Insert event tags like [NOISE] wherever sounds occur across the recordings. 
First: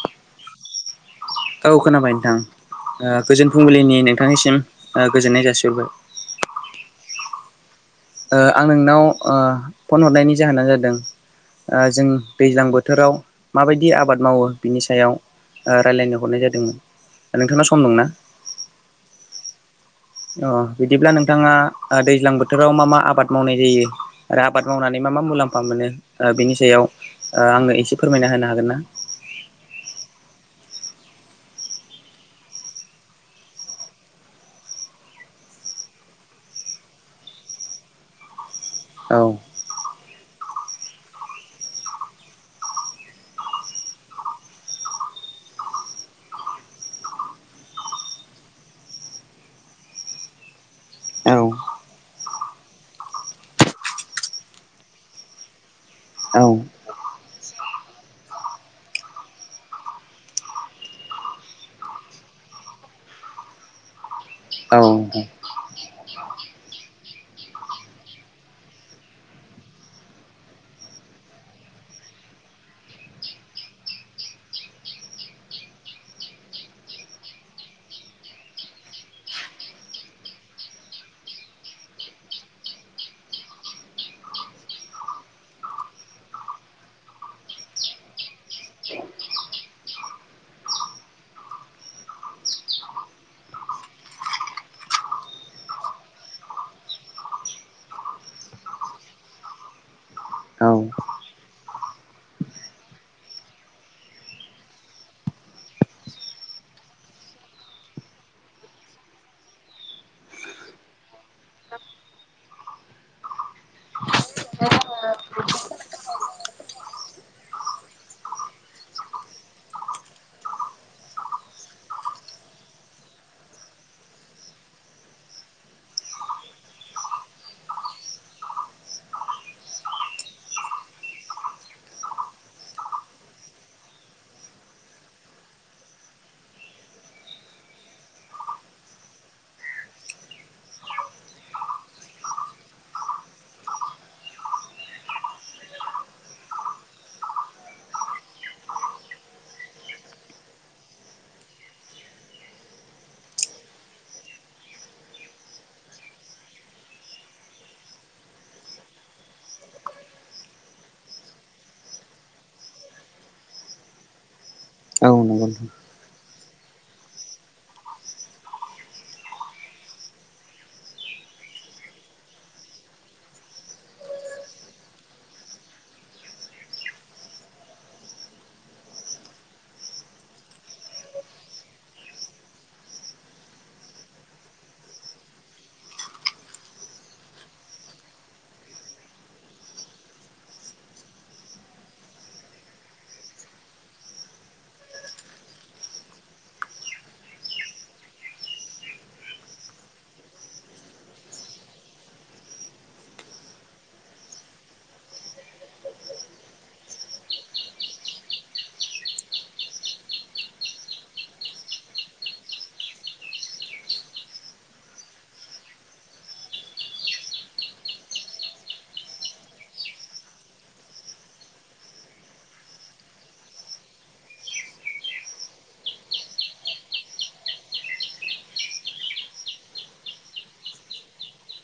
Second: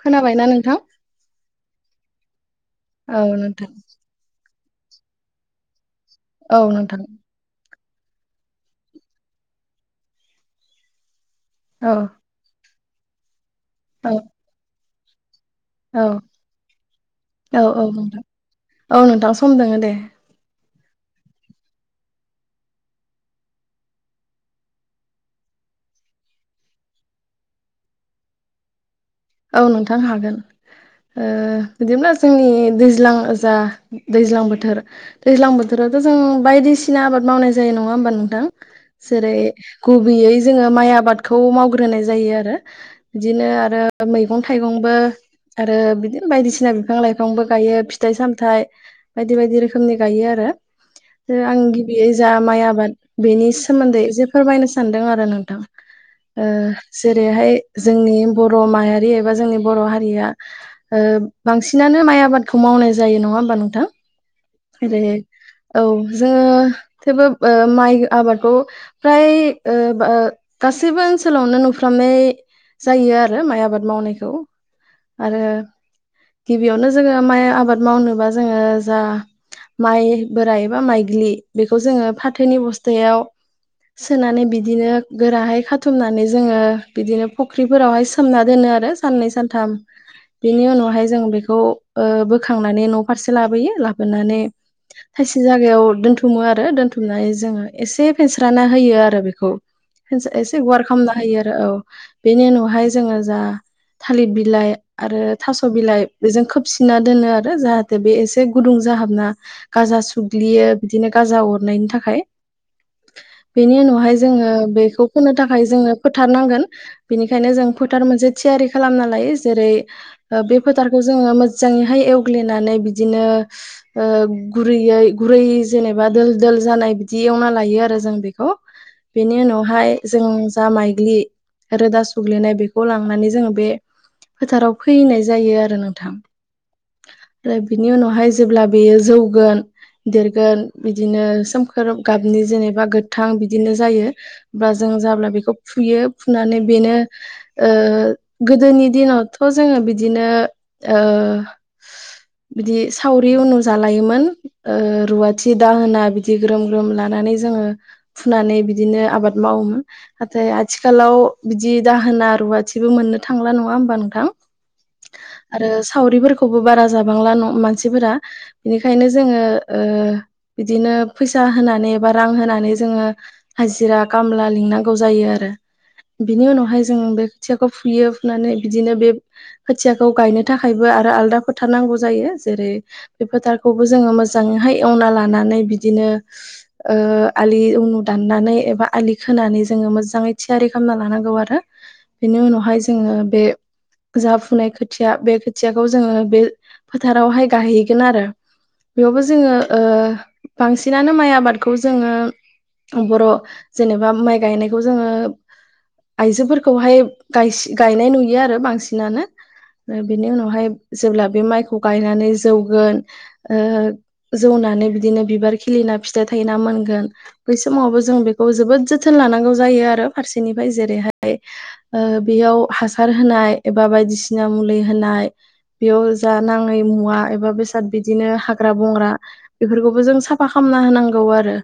खोनाबायना नोंथां औ खोनाबाय नोंथां ओ औ गोजोन नोंथां फुंबिलिनि नोंथांनिसिम ओ गोजोननाय जासिहरबाय औ नोंथां ओ आं नोंनाव फन हरनायनि जाहोनानो जादों औ जों दैज्लां बोथोराव माबायदि औ आबाद मावो बिनि सायाव ओ रायलायनो औ हरनाय जादोंमोन औ नोंथांना सम औ दंना? नोंथां औ नोंथां सम दोङो दे अ बिदिब्ला नोंथाङा ओ दैज्लां बोथोराव मा मा आबाद मावनाय जायो आरो आबाद मावनानै मा मा मुलाम्फा मोनो ओ बेनि सायाव ओ आंनो एसे फोरमायना होनो हागोन ना औ नोंथां हागोन ओ बिदिब्ला जोंनि दैज्लां जा दैज्लां बोथोर दैज्लां बोथोरावथ जों बायदिसिना आबाद मावनाय जायो नङा होमबा नोंथां औ जेरै गुबैयै जोङो माइ आबादखौ मावग्रोनाय जायो आरो बिदिनो आरो मैगं थाइगंबो आरो बिदिनो बायदिसिना बिफां लाइफांबो गायो फिथाइ सामथाइ बायदि बायदि रोखोमनि गायो आरो आं गिबियै जा माइ आबाद बेनि सोमोन्दै जे फोरमायनो सानदों आरो नोंथां औ ओ जेरैहाय जोंनि बर माहारि एबा जोंनि बर हारिया ओ बांसिनानो माइ आबादखौ मावनाय जायो नङा होमबा नोंथां औ जेरै औ जोङो थेवबो ओ माइ आबादखौ फ्राय ओ ओ गासैबो ओनसोलावनो नुफ्रामनाय जायो आरो माइ आबाद मावनायखौ आरो गिबियावनो जोङो माइ आबाद मावनोबा जोङो जा माइ बोराइ एबा माइग्लि बेखौ जोङो फाथोनि बस्थायाव सोनानै बिदिनो गोराहाय खाथुमनानै जोङो बिदिनो फुख्रिफोरावहाय सोमना दोनो आरो साननै सानथाम बेनि उनावहाय जों बेखौ बोखांनानै न फारसे लाबोयो लाबो बोनानै खायसे जागायाव दोन्थुमो आरो दोनथुमनानै जोङो एसे फेनस्राना होयो आरो बेखौ एस एसे गुवार खालामना होयो आरो औ बेनि उनावहाय जोङो जा थालिर बिलाइ आरो थास बिलाइ बेजों खोबसिना दोनो आरो जाहाथे बे एसे गुदुं जाहाबना गाजा सुग्लियो बिदिनो गाजा अरनायनि थाखाय बेनि उनावहाय जोङो बेखौ फोनो थाखाय जोङो फोथारनांगोन बेनिखायनो जों फोथार मोनसे थियारि खालामना लायो जेरै ऐ बे फोथारखौ जोङो मोजाङैहाय एवग्लिनानै बिदिनो ऐ गुरैयै गुरै जेनेबा दोल दोल जानाय बिदि एवना लायो आरो जों बेखौ बेनि उनावहाय जों जा माइग्लि रोदा सुग्लिनाय बेखौ लांनानै जोङो बे फोथाराव फैनाय जायो आरो नोंथां आरो बिनि उनावहाय जो जेब्ला बेयो जौगोन देरगोन बिदिनो सोमखोर गाबनि जेनेबा गोथां बिदिनो जायो बा जों जाब्ला बेखौ फुयो फुनानै बेनो ओ गोदोनि दिनावथ' जोङो बिदिनो बिदि सावरि उनुजालायोमोन ओ रुवाथि दाहोना बिदि ग्रोम ग्रोम लानानै जोङो फुनानै बिदिनो आबाद मावोमोन। नाथाय आथिखालाव बिदि दाहोना रुवाथिबो मोननो थांला नङा होमबा नोंथां? औ नंगौ आरो नोंथां सावरिफोरखौबो बारा जाबांला मानसिफोरा बिनिखायनो जोङो बिदिनो फैसा होनानै बा रां होनानै जोङो हाजिरा खामला लिंनांगौ जायो आरो बिनि उनावहाय जों बे खोथियाखौ फुयो फुनानै बिदिनो बे खोथियाखौ गायनो थाखायबो आरो आलदा फोथार नांगौ जायो। जेरै बे फोथारखौबो जोङो मोजाङैहाय एवना लानानै बिदिनो आलि उनु दाननानै एबा आलि खोनानै जोङो मोजाङै थियारि खालामना लानांगौ आरो। बेनि उनावहाय जोङो बे जाफुनाय खोथिया बे खोथियाखौ जोङो बे फोथारावहाय गायहैगोन आरो बेयावबो जोङो बांसिनानो माइ आबादखौ जोङो बर' जेनेबा माइ गायनायखौ जोङो। आयजोफोरखौहाय गायनाय नुयो आरो बांसिनानो बेनि उनावहाय जेब्ला बे माइखौ गायनानै जौगोन जौनानै बिदिनो बिबार खिलिना फिथाइ थायना मोनगोन बै समावबो जों बेखौ जोबोद जोथोन लानांगौ जायो आरो फारसेनिफ्राय जेरैहाय बेयाव हासार होनाय एा बायदिसिना मुलि होनाय बेयाव जा नाङै मुवा एबा बेसाद बिदिनो हाग्रा बंग्रा बेफोरखौबो जों साफा खालामना होनांगौ आरो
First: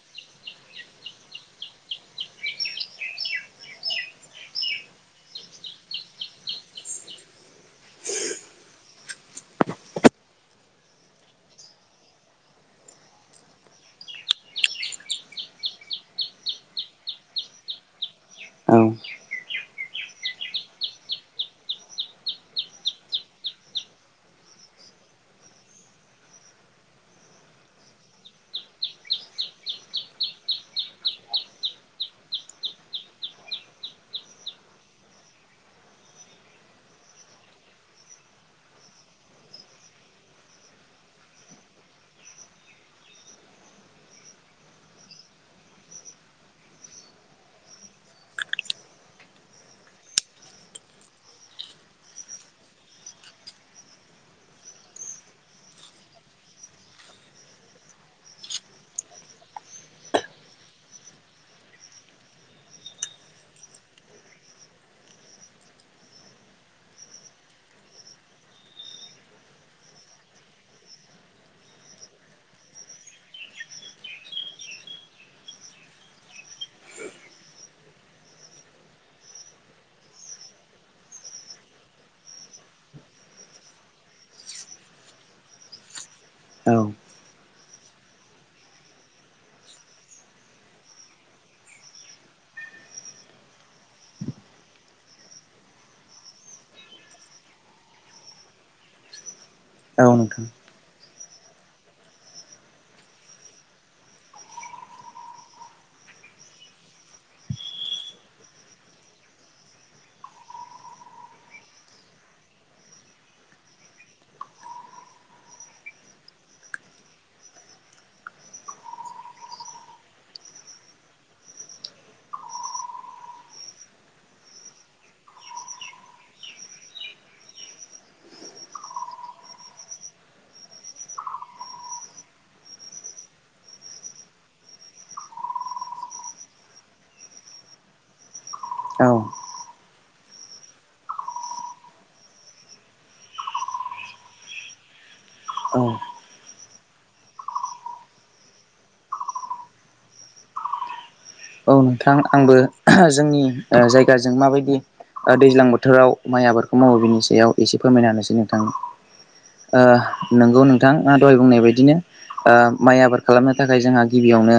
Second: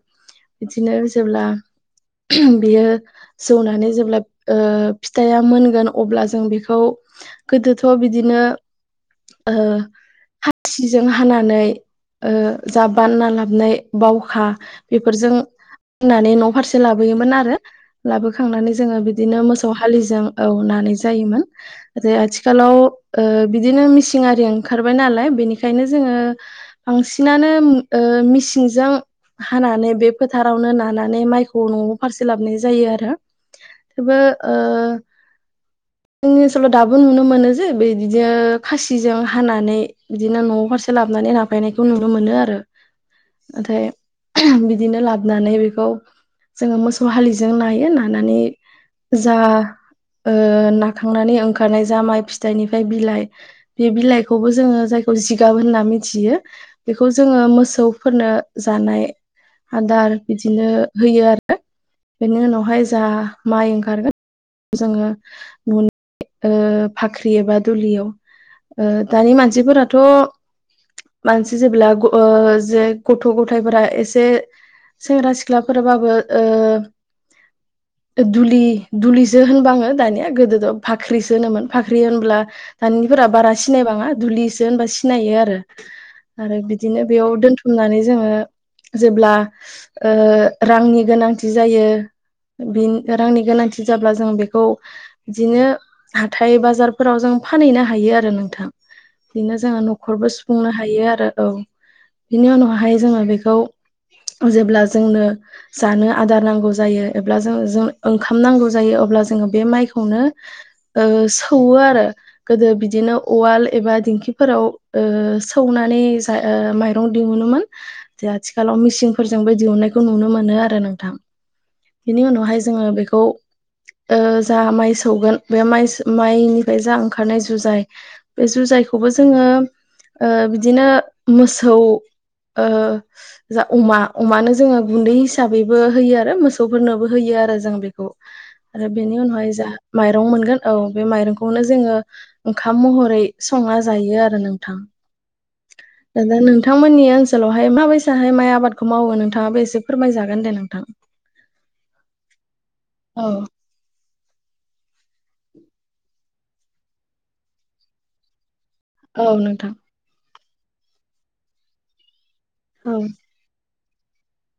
बिदिनो जेब्ला बियो जौनानै जेब्ला फिथाइा मोनगोन अब्ला जों बेखौ गोदोथ' बिदिनो हासिजों हानानै जा बानना लाबनाय बावखा बेफोरजों होननानै न'फारसे लाबोयोमोन आरो लाबोखांनानै नोंथां औ जोङो बिदिनो मोसौ हालिजों औ नानाय जायोमोन। आरो आथिखालाव बिदिनो मिसिनारि ओंखारबाय नालाय बेनिखायनो जोङो बांसिनानो मिसिंजों हानानै बे फोथारावनो नानानै माइखौ न'आव फारसे लाबोन जायो आरो सोरबा आ जोंनि ओनसोलाव दाबो नुनो मोनो जे बे बिदिनो खासि खुसिजों हानानै बिदिनो न' फारसे लाबोनानै नाफायनायखौ नुनो मोनो आरो नाथाय बिदिनो लाबोनानै बेखौ जोङो मोसौ हलिजों नायो नानानै जा नाखांनानै ओंखारनाय जा माइ फिथाइनिफ्राय बिलाइ बे बिलाइखौबो जोङो जायखौ जिगाब होनना मिथियो बेखौ जोङो मोसौफोरनो जानाय आदार बिदिनो होयो आरो बेनि उनावहाय जा माइ ओंखारगोन जोङो नुनो फाख्रि एबा दुलियाव दानि मानसिफोराथ' मानसि जेब्ला जे गथ' गथायाइफोरा एसे सेंग्रा सिख्लाफोराबाबो [INAUDIBLE] दुलि दुलिसो होनबाङो दानिया गोदोथ' भाख्रिसो होनोमोन भाख्रि होनब्ला दानिफोरा बारा सिनायबाङा दुलिसो होनबा सिनायो आरो आरो औ बिदिनो बेयाव दोनथुमनानै जोङो जेब्ला रांनि गोनांथि जायो बि रांनि गोनांथि जाब्ला जों बेखौ बिदिनो हाथथाय बाजारफोराव जों फानहैनो हायो आरो नों बिदिनो जोङो औ न'खरबो नोंथां सुफुंनो हायो आरो औ बेनि उनावहाय जोङो बेखौ जेब्ला जोंनो जानो आदार नांगौ जायो एब्ला जों जों ओंखाम नांगौ जायो अब्ला जोङो बे माइखौनो ओ सौवो आरो गोदो बिदिनो उवाल एबा दिंखिफोराव ओ सौनानै माइरं दिहुनोमोन। दा आथिखालाव मिसिनफोरजोंबो दिहुननायखौ नुनो मोनो आरो नोंथां। बेनि उनावहाय जोङो बेखौ ओ जा माइ सौगोन बे माइ माइनिफ्राय जा ओंखारनाय जुजाय बे जुजायखौबो जोङो बिदिनो मोसौ ओ जा अमा अमानो जोङो गुन्दै हिसाबैबो होयो आरो मोसौफोरनोबो होयो आरो जों बेखौ। [INAUDIBLE] आरो बेनि औ उनावहाय जा माइरं मोनगोन औ बे माइरंखौनो जोङो ओंखाम महरै संना जायो आरो नोंथां। औ दा नोंथांमोननि ओनसोलावहाय माबायसाहाय माइ आबादखौ मावो नोंथाङाबो एसे फोरमायजागोन दे नोंथां। औ नोंथां आंबो औ जोंनि जायगाजों माबायदि दैज्लां बोथोराव माइ आबादखौ मावो बिनि सायाव एसे फोरमायना हानोसै नोंथांनो औ नोंथां ओ नोंगौ नोंथां आं दहाय बुंनाय बायदिनो औ माइ आबाद खालामनो थाखाय जोंहा गिबियावनो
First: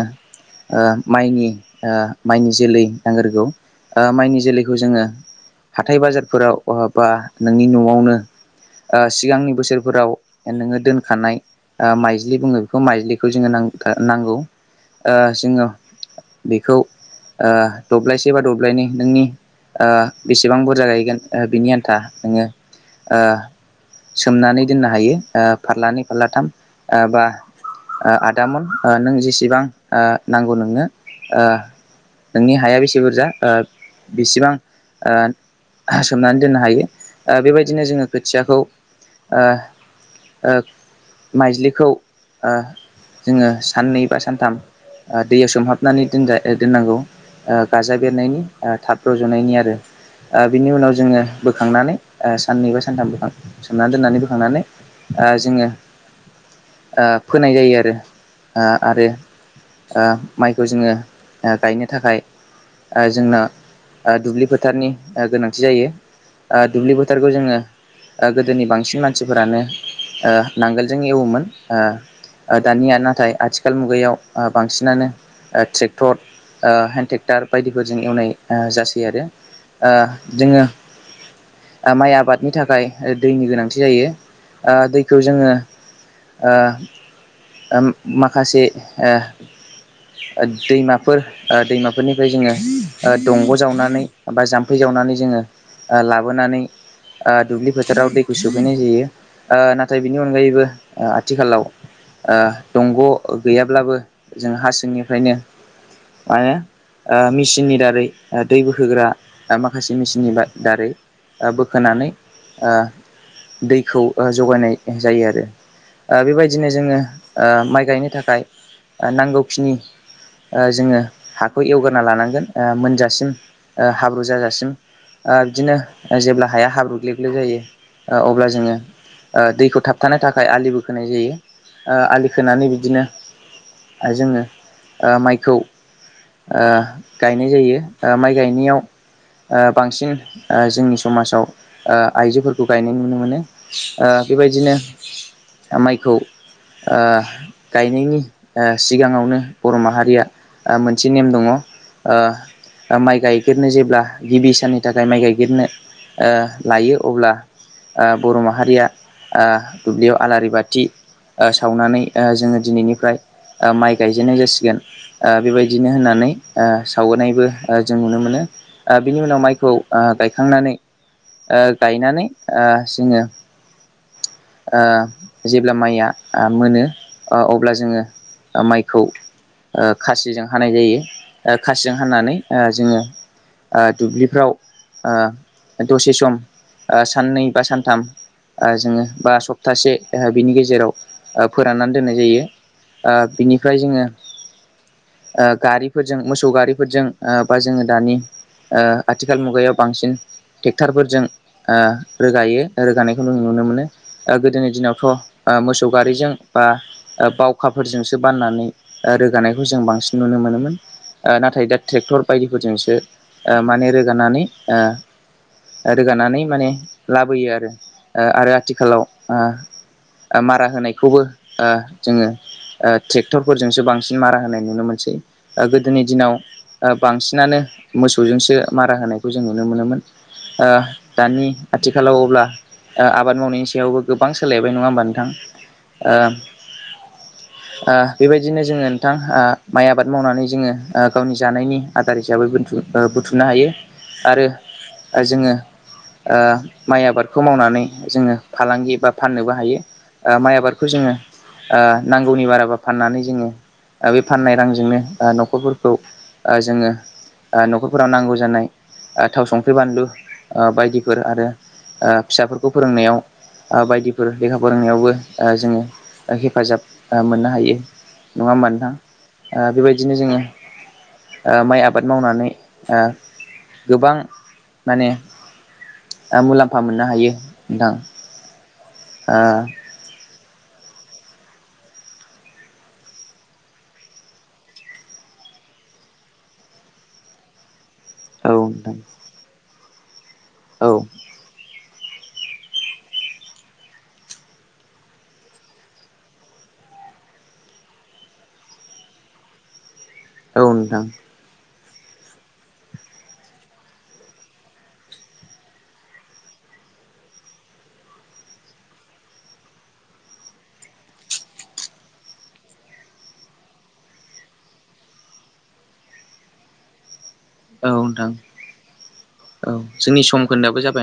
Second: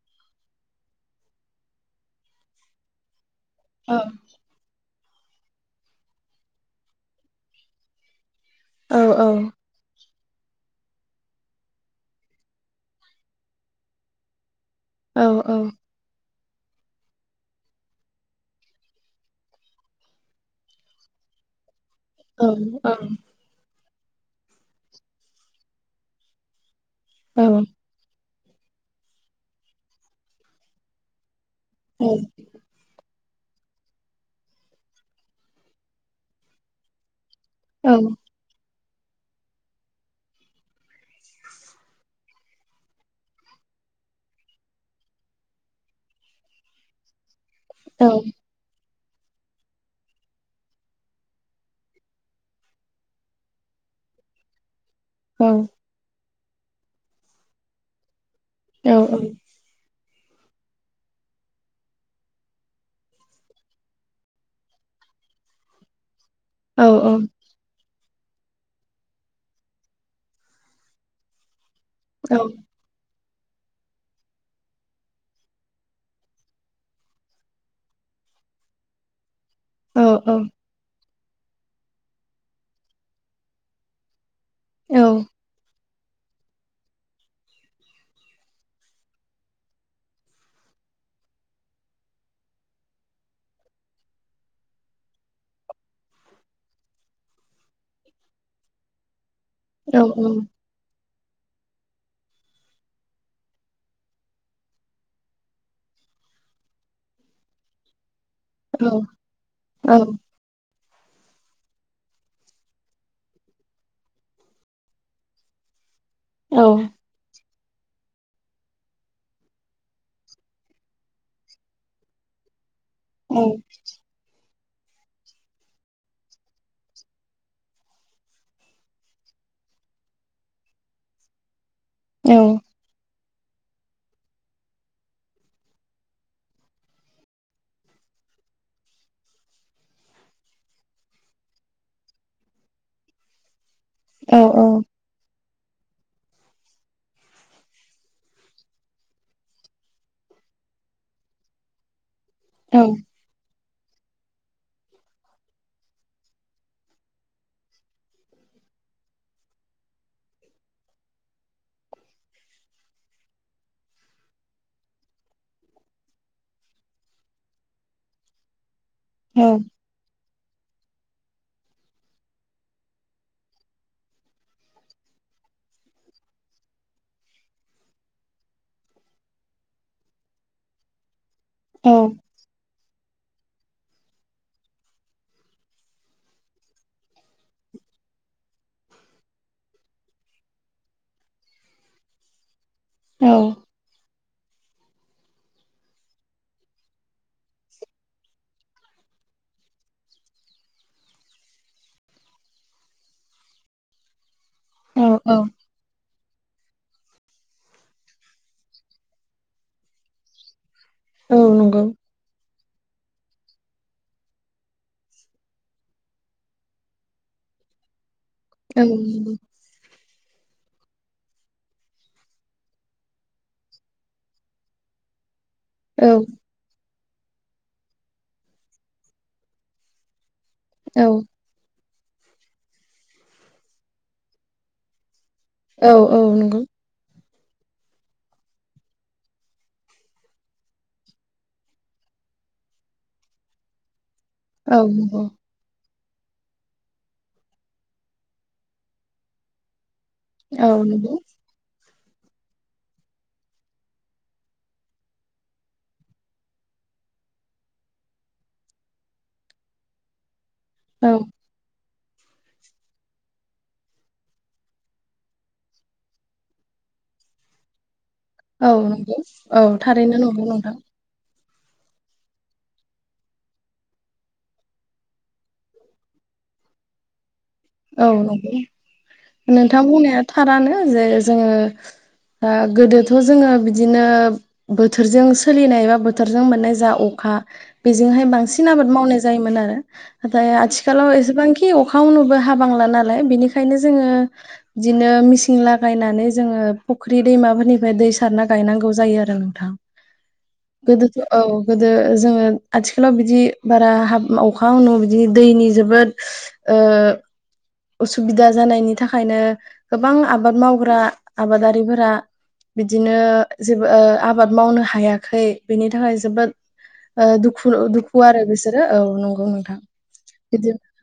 माइनि ओ माइनि जोलै नांगोरगौ औ ओ माइनि जोलैखौ जोङो हाथाय बाजारफोराव नङाबा नोंनि न'आवनो औ ओ औ सिगांनि बोसोरफोराव नोङो दोनखानाय माइज्लि बुङो बेखौ माइज्लिखौ जोङो नांगौ ओ औ जोङो बेखौ ओक् दब्लायसे बा दब्लायनै नोंनि बेसेबां बुरजा गायगोन ओ बिनि आन्था नोङो औ औ ओ सोमनानै दोननो हायो ओ फारलानै फारलाथाम ओ बा औ आदामन नों जेसेबां नांगौ नोंनो ओ उम नोंनि हाया बेसे बुरजा ओ बेसेबां ओ सोमनानै दोननो हायो बेबायदिनो औ जोङो खोथियाखौ ओ माइज्लिखौ ओ जोङो साननै बा सानथाम ओ दैयाव समोमहाब नानै दोनजा ओ दोननांगौ ओ गाजा औ बेरनायनि ओ थाब रज'नायनि आरो। ओ बिनि उनाव जोङो बोखांनानै ओ साननै बा सानथाम बोखां सोमना दोननानै बोखांनानै ओ जोङो ओ फोनाय जायो आरो आ-आरो औ ओ माइखौ जोङो ओ गायनो थाखाय ओ जोंना दुब्लि फोथारनि ओ गोनांथि जायो औ दुब्लि ओ फोथारखौ जोङो ओ गोदोनि बांसिन मानसिफोरानो ओ नांगोलजों एवोमोन ओ दानिया नाथाय आथिखाल मुगायाव बांसिनानो ट्रेक्टर ओ हेन्द ट्रेक्टर बायदिफोरजों एवनाय जासै आरो ओ जोङो माइ आबादनि थाखाय दैनि गोनांथि जायो। ओ दैखौ औ जोङो ओ ओ माखासे ओ दैमाफोर दैमाफोरनिफ्राय जोङो दंग' जावनानै बा जाम्फै जावनानै जोङो ओ लाबोनानै ओ दुब्लि फोथाराव दैखौ सोफैनाय जायो ओ नाथाय बिनि अनगायैबो ओ आथिखालाव दंग' गैयाब्लाबो जों हा जोंनिफ्रायनो मा होनो ओ मेसिननि दारै दै बोहोग्रा माखासे मेचिननि दारै ओ बोखोनानै दैखौ जगायनाय जायो आरो ओ बेबायदिनो जोङो ओ माइ गायनो थाखाय ओ नांगौ खिनि ओ जोङो हाखौ एवग्रोना लानांगोन ओ मोनजासिम ओ हाबा ब्रु जाजासिम ओ बिदिनो जेब्ला हाया हाब्रुग्लेग्ले जायो ओ अब्ला जोङो ओ दैखौ थाबथानो थाखाय आलि बोखोनाय जायो। ओ आलि खोनानै बिदिनो ओ जोङो ओ माइखौ ओ गायनाय जायो। ओ माइ गायनायाव ओ बांसिन जोंनि ओ जोंनि समाजाव ओ आइजोफोरखौ गायनाय नुनो मोनो ओ बेबायदिनो माइखौ ओ गायनायनि सिगाङावनो बर' माहारिया मोनसे नेम दङ ओ माइ गाय बेफेरनो जेब्ला गिबि साननि थाखाय माइ गायगेरनो लायो अब्ला ओ बर' माहारिया ओ दुब्लियाव आलारि बाथि ओ सावनानै ओ जोङो दिनैनिफ्राय ओ माइ गाय जेननाय जासिगोन ओ बेबायदिनो होननानै सावबोनायबो जों नुनो मोनो ओ बिनि उनाव माइखौ ओ गायखांनानै ओ गायनानै जोङो ओ जेब्ला माइया ओ मोनो ओ अब्ला जोङो माइ खौ ओ खासिजों हानाय जायो खासिजों हानानै ओ जोङो दुब्लिफ्राव दसे सम साननै बा सानथाम जोङो बा सप्तासे बिनि गेजेराव फोराननानै दोननाय जायो बिनिफ्राय जोङो गारिफोरजों मोसौ गारिफोरजों बा जोङो दानि ओ आथिखाल मुगायाव बांसिन ट्रेक्टरफोरजों रोगायो रोगानायखौ जों नुनो मोनो गोदोनि औ दिनावथ' औ मोसौ गारिजों बा बावखाफोरजोंसो बाननानै रोगानायखौ जों बांसिन नुनो मोनोमोन औ नाथाय दा नंगौ ट्रेक्टर बायदिफोरजोंसो माने रोगानानै रोगानानै माने लाबोयो आरो आरो औ आथिखालाव नंगौ मारा होनायखौबो जोङो ओ ट्रेक्टरफोरजोंसो बांसिन मारा होनाय नुनो मोनसै गोदोनि औ दिनाव बांसिनानो मोसौजोंसो मारा होनायखौ जों नुनो मोनोमोन औ दानि आथिखालाव अब्ला आबाद मावनायनि सायावबो गोबां सोलायबाय नङा होमबा नोंथां औ ओ औ नंगौ। ओ बेबायदिनो जोङो नोंथां माइ आबाद मावनानै जोङो ओ गावनि जानायनि आदार हिसाबै बथुम ओ बुथुमनो हायो आरो औ नंगौ जोङो माइ आबादखौ मावनानै जोङो फालांगि बा फाननोबो हायो ओ माइ औ आबादखौ जोङो नंगौ नांगौनि बाराबा फाननानै जोङो ओ बे फाननाय रांजोंनो न'खरफोरखौ जोङो न'खरफोराव नांगौ जानाय थाव संख्रि बानलु औ बायदिफोर आरो फिसाफोरखौ फोरोंनायाव आ बायदिफोर लेखा फोरोंनायावबो ओह जोङो ओह हेफाजाब ओह मोननो हायो नङा औ होमबा नोंथां नंगौ औ ओह थारैनो बेबायदिनो जोङो नंगौ नोंथां ओ माइ आबाद मावनानै ओ गोबां माने ओ मुलाम्फा मोननो हायो। नोंथां। औ नंगौ ओ औ नोंथां बुंनाया थारानो जे जोङो ओ गोदोथ' जोङो बिदिनो बोथोरजों सोलिनाय बा बोथोरजों मोननाय जा अखा बेजोंहाय बांसिन नोंथां आबाद मावनाय जायोमोन आरो नाथाय औ आथिखालाव औ एसेबांखि अखायाव नुबबो हाबांला नालाय बिनिखायनो जोङो बिदिनो मिसिं लागायनानै जोङो फुख्रि दैमाफोरनिफ्राय दै सारना गायनांगौ जायो आरो नोंथां । नोंथां गोदोथ' औ गोदो जोङो आथिखालाव बिदि बारा हाब अखा [UNINTELLIGIBLE] बिदि दैनि जोबोद ओ उसुबिदा जानायनि थाखायनो गोबां आबाद मावग्रा आबादारिफोरा बिदिनो जेबो ओ आबाद मावनो हायाखै बिनि थाखाय जोबोद ओ दुखु औ दुखु नोंथां आरो बिसोरो औ नंगौ औ नोंथां जोंनि सम खोन्दोआबो बिदि जाबाय